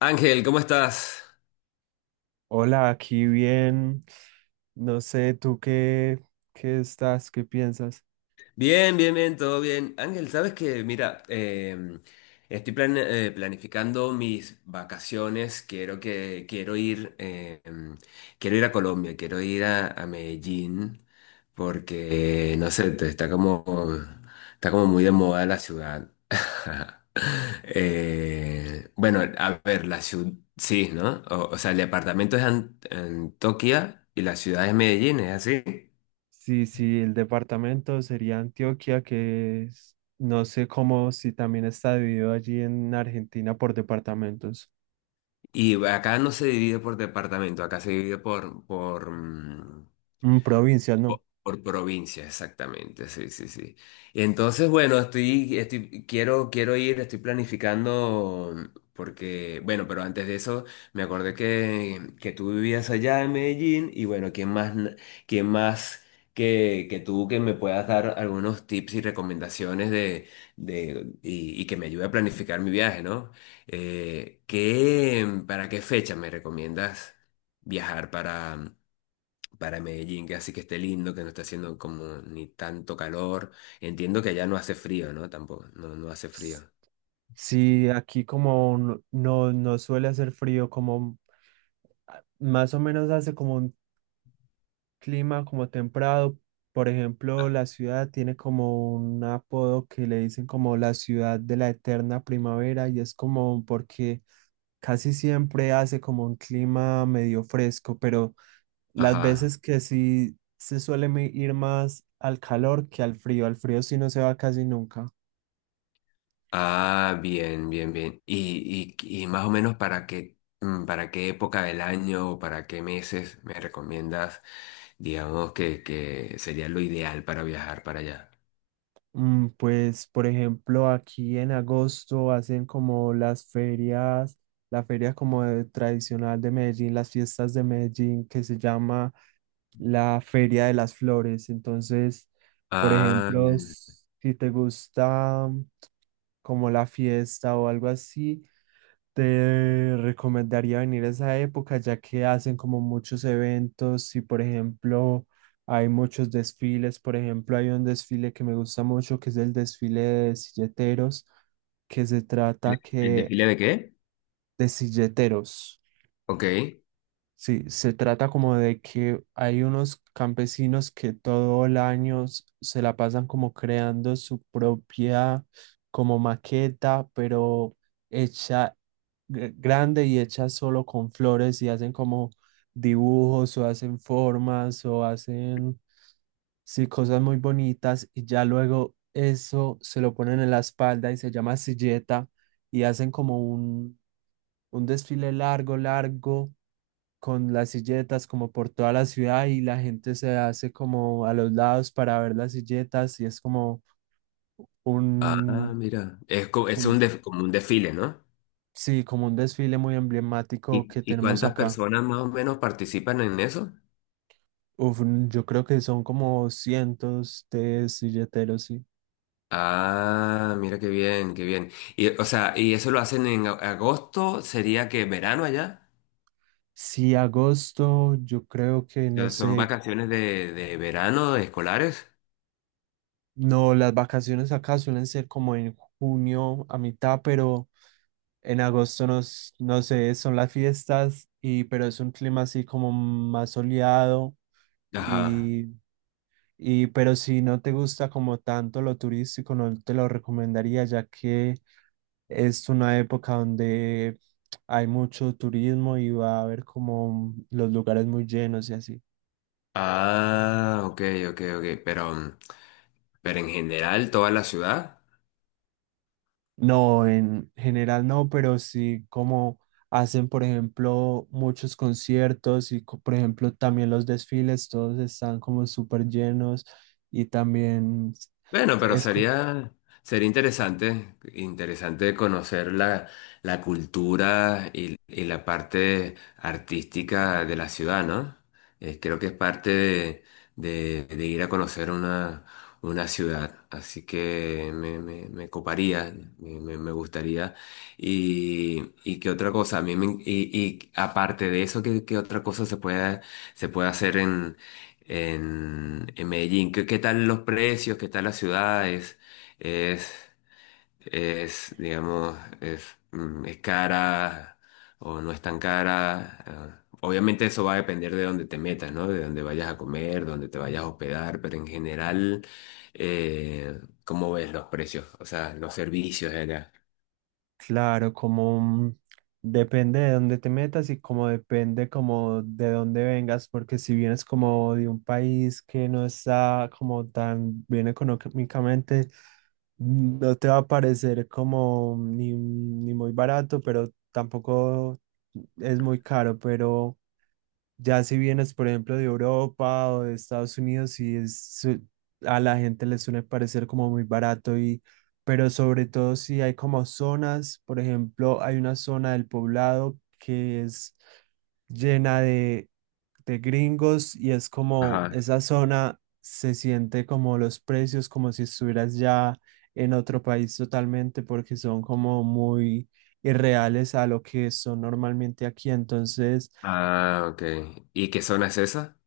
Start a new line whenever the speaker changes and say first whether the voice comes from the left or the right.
left: Ángel, ¿cómo estás?
right: Hola, aquí bien. No sé, ¿tú qué estás? ¿Qué piensas?
left: Bien, bien, bien, todo bien. Ángel, sabes que, mira, estoy planificando mis vacaciones. Quiero ir, quiero ir a Colombia, quiero ir a Medellín, porque no sé, está como muy de moda la ciudad. Bueno, a ver, la ciudad, sí, ¿no? O sea, el departamento es Antioquia y la ciudad es Medellín, ¿es así?
right: Sí, sí, el departamento sería Antioquia, no sé cómo, si también está dividido allí en Argentina por departamentos.
left: Y acá no se divide por departamento, acá se divide
right: Mm, provincia, no.
left: por provincia, exactamente, sí, sí, sí. Entonces, bueno, quiero, estoy planificando, porque, bueno, pero antes de eso, me acordé que tú vivías allá en Medellín, y bueno, ¿quién más, quién más que tú que me puedas dar algunos tips y recomendaciones y que me ayude a planificar mi viaje, ¿no? ¿Qué, para qué fecha me recomiendas viajar para Medellín, que así que esté lindo, que no esté haciendo como ni tanto calor? Entiendo que allá no hace frío, ¿no? Tampoco, no hace
right: Ps,
left: frío.
right: Sí, aquí como no, no suele hacer frío, como más o menos hace como un clima como templado. Por ejemplo, la ciudad tiene como un apodo que le dicen como la ciudad de la eterna primavera, y es como porque casi siempre hace como un clima medio fresco, pero las
left: Ajá.
right: veces que sí se suele ir más al calor que al frío. Al frío sí no se va casi nunca.
left: Ah, bien, bien, bien. Y más o menos para qué, para qué época del año o para qué meses me recomiendas, digamos, que sería lo ideal para viajar para allá.
right: Mm, pues, por ejemplo, aquí en agosto hacen como las ferias, la feria tradicional de Medellín, las fiestas de Medellín, que se llama la Feria de las Flores. Entonces, por
left: Ah,
right: ejemplo,
left: bien.
right: si te gusta como la fiesta o algo así, te recomendaría venir a esa época ya que hacen como muchos eventos, y por ejemplo hay muchos desfiles. Por ejemplo, hay un desfile que me gusta mucho, que es el desfile de silleteros, que se
left: ¿El
right: trata
left: el
right: que
left: desfile de qué?
right: de silleteros.
left: Ok.
right: Sí, se trata como de que hay unos campesinos que todo el año se la pasan como creando su propia como maqueta, pero hecha grande y hecha solo con flores, y hacen como dibujos o hacen formas o hacen, sí, cosas muy bonitas, y ya luego eso se lo ponen en la espalda y se llama silleta. Y hacen como un desfile largo, largo con las silletas como por toda la ciudad, y la gente se hace como a los lados para ver las silletas, y es como
left: Ah,
right: un,
left: mira. Es, es
right: un-
left: un como un desfile, ¿no?
right: sí, como un desfile muy emblemático que
left: Y
right: tenemos
left: cuántas
right: acá.
left: personas más o menos participan en eso?
right: Uf, mm, yo creo que son como cientos de silleteros, sí.
left: Ah, mira qué bien, qué bien. Y, o sea, ¿y eso lo hacen en agosto? ¿Sería que verano allá?
right: Sí, agosto, yo creo que
left: O
right: no
left: sea, ¿son
right: sé,
left: vacaciones de verano, de escolares?
right: no, las vacaciones acá suelen ser como en junio a mitad. Pero en agosto no sé, son las fiestas, y pero es un clima así como más soleado.
left: Ajá.
right: y, pero si no te gusta como tanto lo turístico, no te lo recomendaría, ya que es una época donde hay mucho turismo y va a haber como los lugares muy llenos y así.
left: Ah, ok, ok, ok. Pero, pero en general, toda la ciudad.
right: No, en general no, pero sí como hacen, por ejemplo, muchos conciertos, por ejemplo, también los desfiles, todos están como súper llenos, y también
left: Bueno, pero
right: es...
left: sería, sería interesante, interesante conocer la, la cultura y la parte artística de la ciudad, ¿no? Creo que es parte de, de ir a conocer una ciudad, así que me coparía, me, me gustaría. Y qué otra cosa, a y aparte de eso, ¿qué, qué otra cosa se puede hacer en Medellín? ¿Qué, qué tal los precios? ¿Qué tal las ciudades? ¿Es, es, digamos, es, es cara o no es tan cara? Ah, obviamente eso va a depender de dónde te metas, ¿no? De dónde vayas a comer, dónde te vayas a hospedar, pero en general, ¿cómo ves los precios? O sea, los servicios de allá.
right: Claro, como mm, depende de dónde te metas, y como depende como de dónde vengas, porque si vienes como de un país que no está como tan bien económicamente, mm, no te va a parecer como ni muy barato, pero tampoco es muy caro. Pero ya si vienes, por ejemplo, de Europa o de Estados Unidos, y es, a la gente le suele parecer como muy barato, y pero sobre todo si hay como zonas. Por ejemplo, hay una zona del poblado que es llena de gringos, y es como
left: Ajá.
right: esa zona, se siente como los precios, como si estuvieras ya en otro país totalmente, porque son como muy irreales a lo que son normalmente aquí. Entonces,
left: Ah, ok. ¿Y qué zona es esa?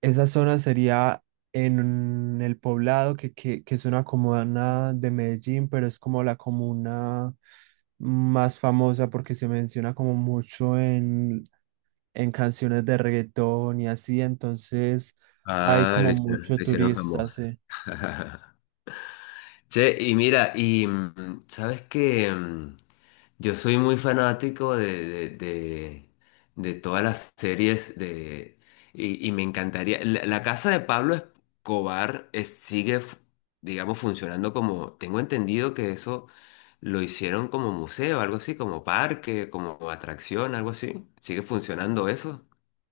right: esa zona sería en el poblado, que es una comuna de Medellín, pero es como la comuna más famosa porque se menciona como mucho en canciones de reggaetón y así. Entonces hay
left: Ah, le,
right: como mucho
left: le hicieron
right: turista,
left: famosa.
right: sí.
left: Che, y mira, sabes que yo soy muy fanático de todas las series de y me encantaría. La casa de Pablo Escobar sigue, digamos, funcionando como, tengo entendido que eso lo hicieron como museo, algo así, como parque, como atracción, algo así. ¿Sigue funcionando eso?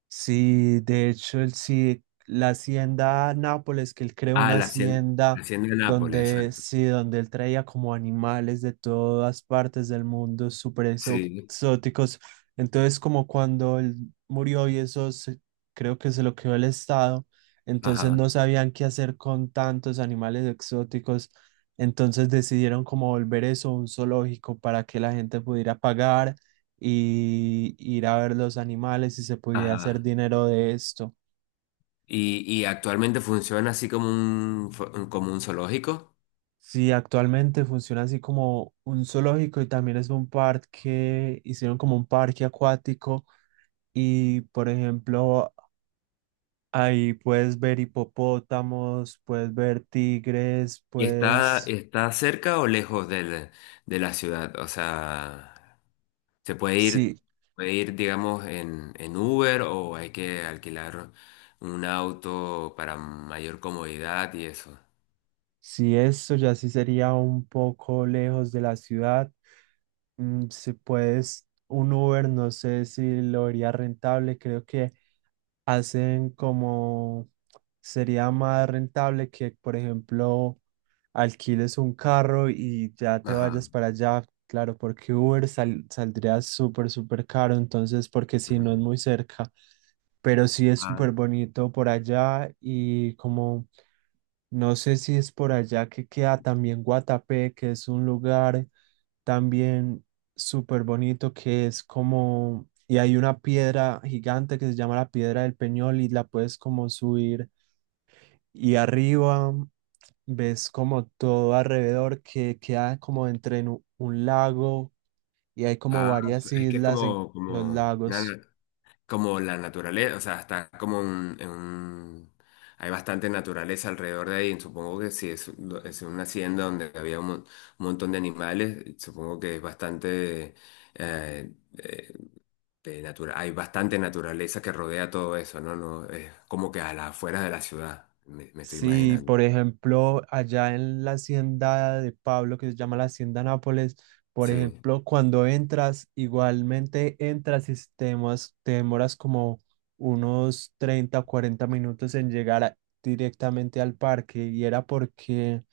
right: Sí, de hecho, el, sí, la hacienda Nápoles, que él creó
left: Ah,
right: una
left: la
right: hacienda
left: hacienda de Nápoles,
right: donde,
left: exacto.
right: sí, donde él traía como animales de todas partes del mundo, súper
left: Sí,
right: exóticos. Entonces, como cuando él murió y eso creo que se lo quedó el Estado, entonces no
left: ajá,
right: sabían qué hacer con tantos animales exóticos. Entonces decidieron como volver eso un zoológico para que la gente pudiera pagar y ir a ver los animales y se pudiera hacer
left: ajá.
right: dinero de esto.
left: Y actualmente funciona así como un, como un zoológico.
right: Sí, actualmente funciona así como un zoológico, y también es un parque. Hicieron como un parque acuático, y por ejemplo ahí puedes ver hipopótamos, puedes ver tigres,
left: ¿Y está,
right: puedes...
left: está cerca o lejos de la ciudad? O sea, ¿se
right: Sí,
left: puede ir, digamos, en Uber o hay que alquilar un auto para mayor comodidad y eso?
right: sí, esto ya sí sería un poco lejos de la ciudad. Mm, si puedes, un Uber, no sé si lo haría rentable. Creo que hacen como, sería más rentable que, por ejemplo, alquiles un carro y ya te
left: Ajá.
right: vayas para allá. Claro, porque Uber saldría súper, súper caro. Entonces, porque si no es
left: Ujú.
right: muy cerca, pero sí es súper
left: Ah,
right: bonito por allá. Y como no sé si es por allá que queda también Guatapé, que es un lugar también súper bonito, que es como, y hay una piedra gigante que se llama la Piedra del Peñol, y la puedes como subir, y arriba ves como todo alrededor, que queda como entre en un lago, y hay como
left: ah,
right: varias
left: es que es
right: islas en
left: como,
right: los
left: como,
right: lagos.
left: como la naturaleza, o sea, está como en un... Hay bastante naturaleza alrededor de ahí, supongo que si es, es una hacienda donde había un, un montón de animales, supongo que es bastante... eh, eh, de hay bastante naturaleza que rodea todo eso, ¿no? No, es como que a las afueras de la ciudad, me estoy
right: Sí,
left: imaginando.
right: por ejemplo, allá en la hacienda de Pablo, que se llama la Hacienda Nápoles, por
left: Sí.
right: ejemplo, cuando entras, igualmente entras y te demoras como unos 30 o 40 minutos en llegar directamente al parque, y era porque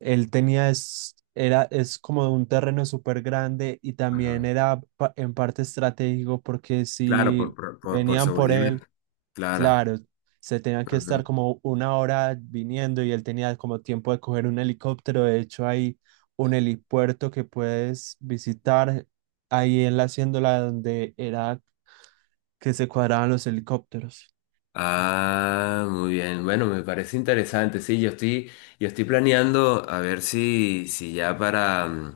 right: él tenía, es, era, es como un terreno súper grande. Y también
left: Ajá.
right: era en parte estratégico, porque
left: Claro,
right: si
left: por, por
right: venían por
left: seguridad.
right: él...
left: Claro.
right: Claro, se tenían que estar como una hora viniendo, y él tenía como tiempo de coger un helicóptero. De hecho, hay un helipuerto que puedes visitar ahí en la haciéndola donde era que se cuadraban los helicópteros.
left: Ah, muy bien. Bueno, me parece interesante. Sí, yo estoy planeando a ver si, si ya para,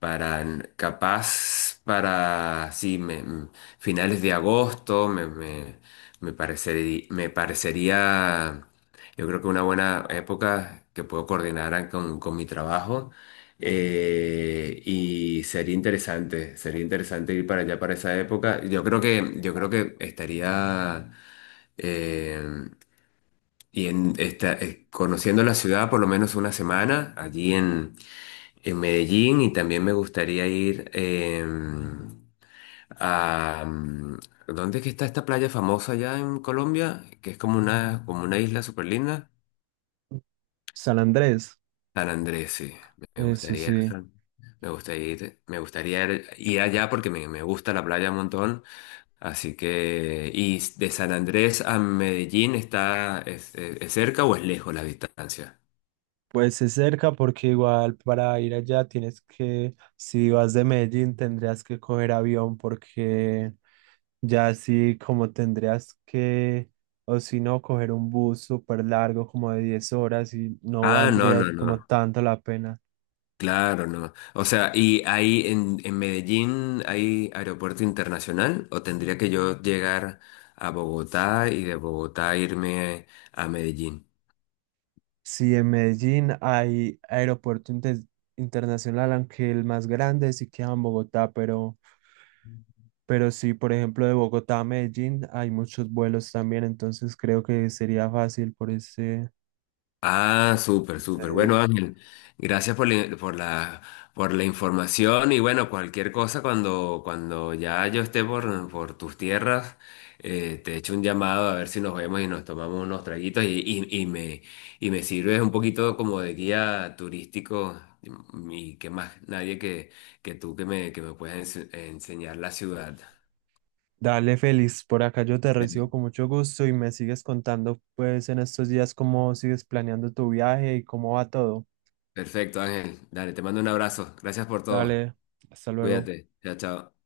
left: para capaz para sí, finales de agosto me, me, me parecería, yo creo que una buena época que puedo coordinar con mi trabajo. Y sería interesante ir para allá para esa época. Yo creo que estaría. Eh, y en esta, conociendo la ciudad por lo menos una semana allí en Medellín y también me gustaría ir a... ¿dónde es que está esta playa famosa allá en Colombia? Que es como una isla súper linda.
right: San Andrés,
left: San Andrés, sí. Me
right: eso
left: gustaría ir a
right: sí.
left: Me gustaría ir, me gustaría ir allá porque me gusta la playa un montón. Así que, ¿y de San Andrés a Medellín está, es es cerca o es lejos la distancia?
right: Pues es cerca, porque igual para ir allá tienes que, si vas de Medellín, tendrías que coger avión, porque ya sí, como tendrías que, o si no, coger un bus súper largo, como de 10 horas, y no
left: Ah, no,
right: valdría
left: no,
right: como
left: no.
right: tanto la pena.
left: Claro, no. O sea, ¿y ahí en Medellín hay aeropuerto internacional o tendría que yo llegar a Bogotá y de Bogotá irme a Medellín?
right: Si en Medellín hay aeropuerto internacional, aunque el más grande sí queda en Bogotá. Sí, por ejemplo, de Bogotá a Medellín hay muchos vuelos también, entonces creo que sería fácil por ese
left: Ah, súper, súper. Bueno,
right: medio.
left: Ángel, gracias por la, por la, por la información y bueno, cualquier cosa cuando, cuando ya yo esté por tus tierras, te echo un llamado a ver si nos vemos y nos tomamos unos traguitos y me sirves un poquito como de guía turístico y que más nadie que, que tú que me puedas enseñar la ciudad.
right: Dale, Félix, por acá yo te recibo
left: Bien.
right: con mucho gusto, y me sigues contando pues en estos días cómo sigues planeando tu viaje y cómo va todo.
left: Perfecto, Ángel. Dale, te mando un abrazo. Gracias por todo.
right: Dale, hasta luego.
left: Cuídate. Chao, chao.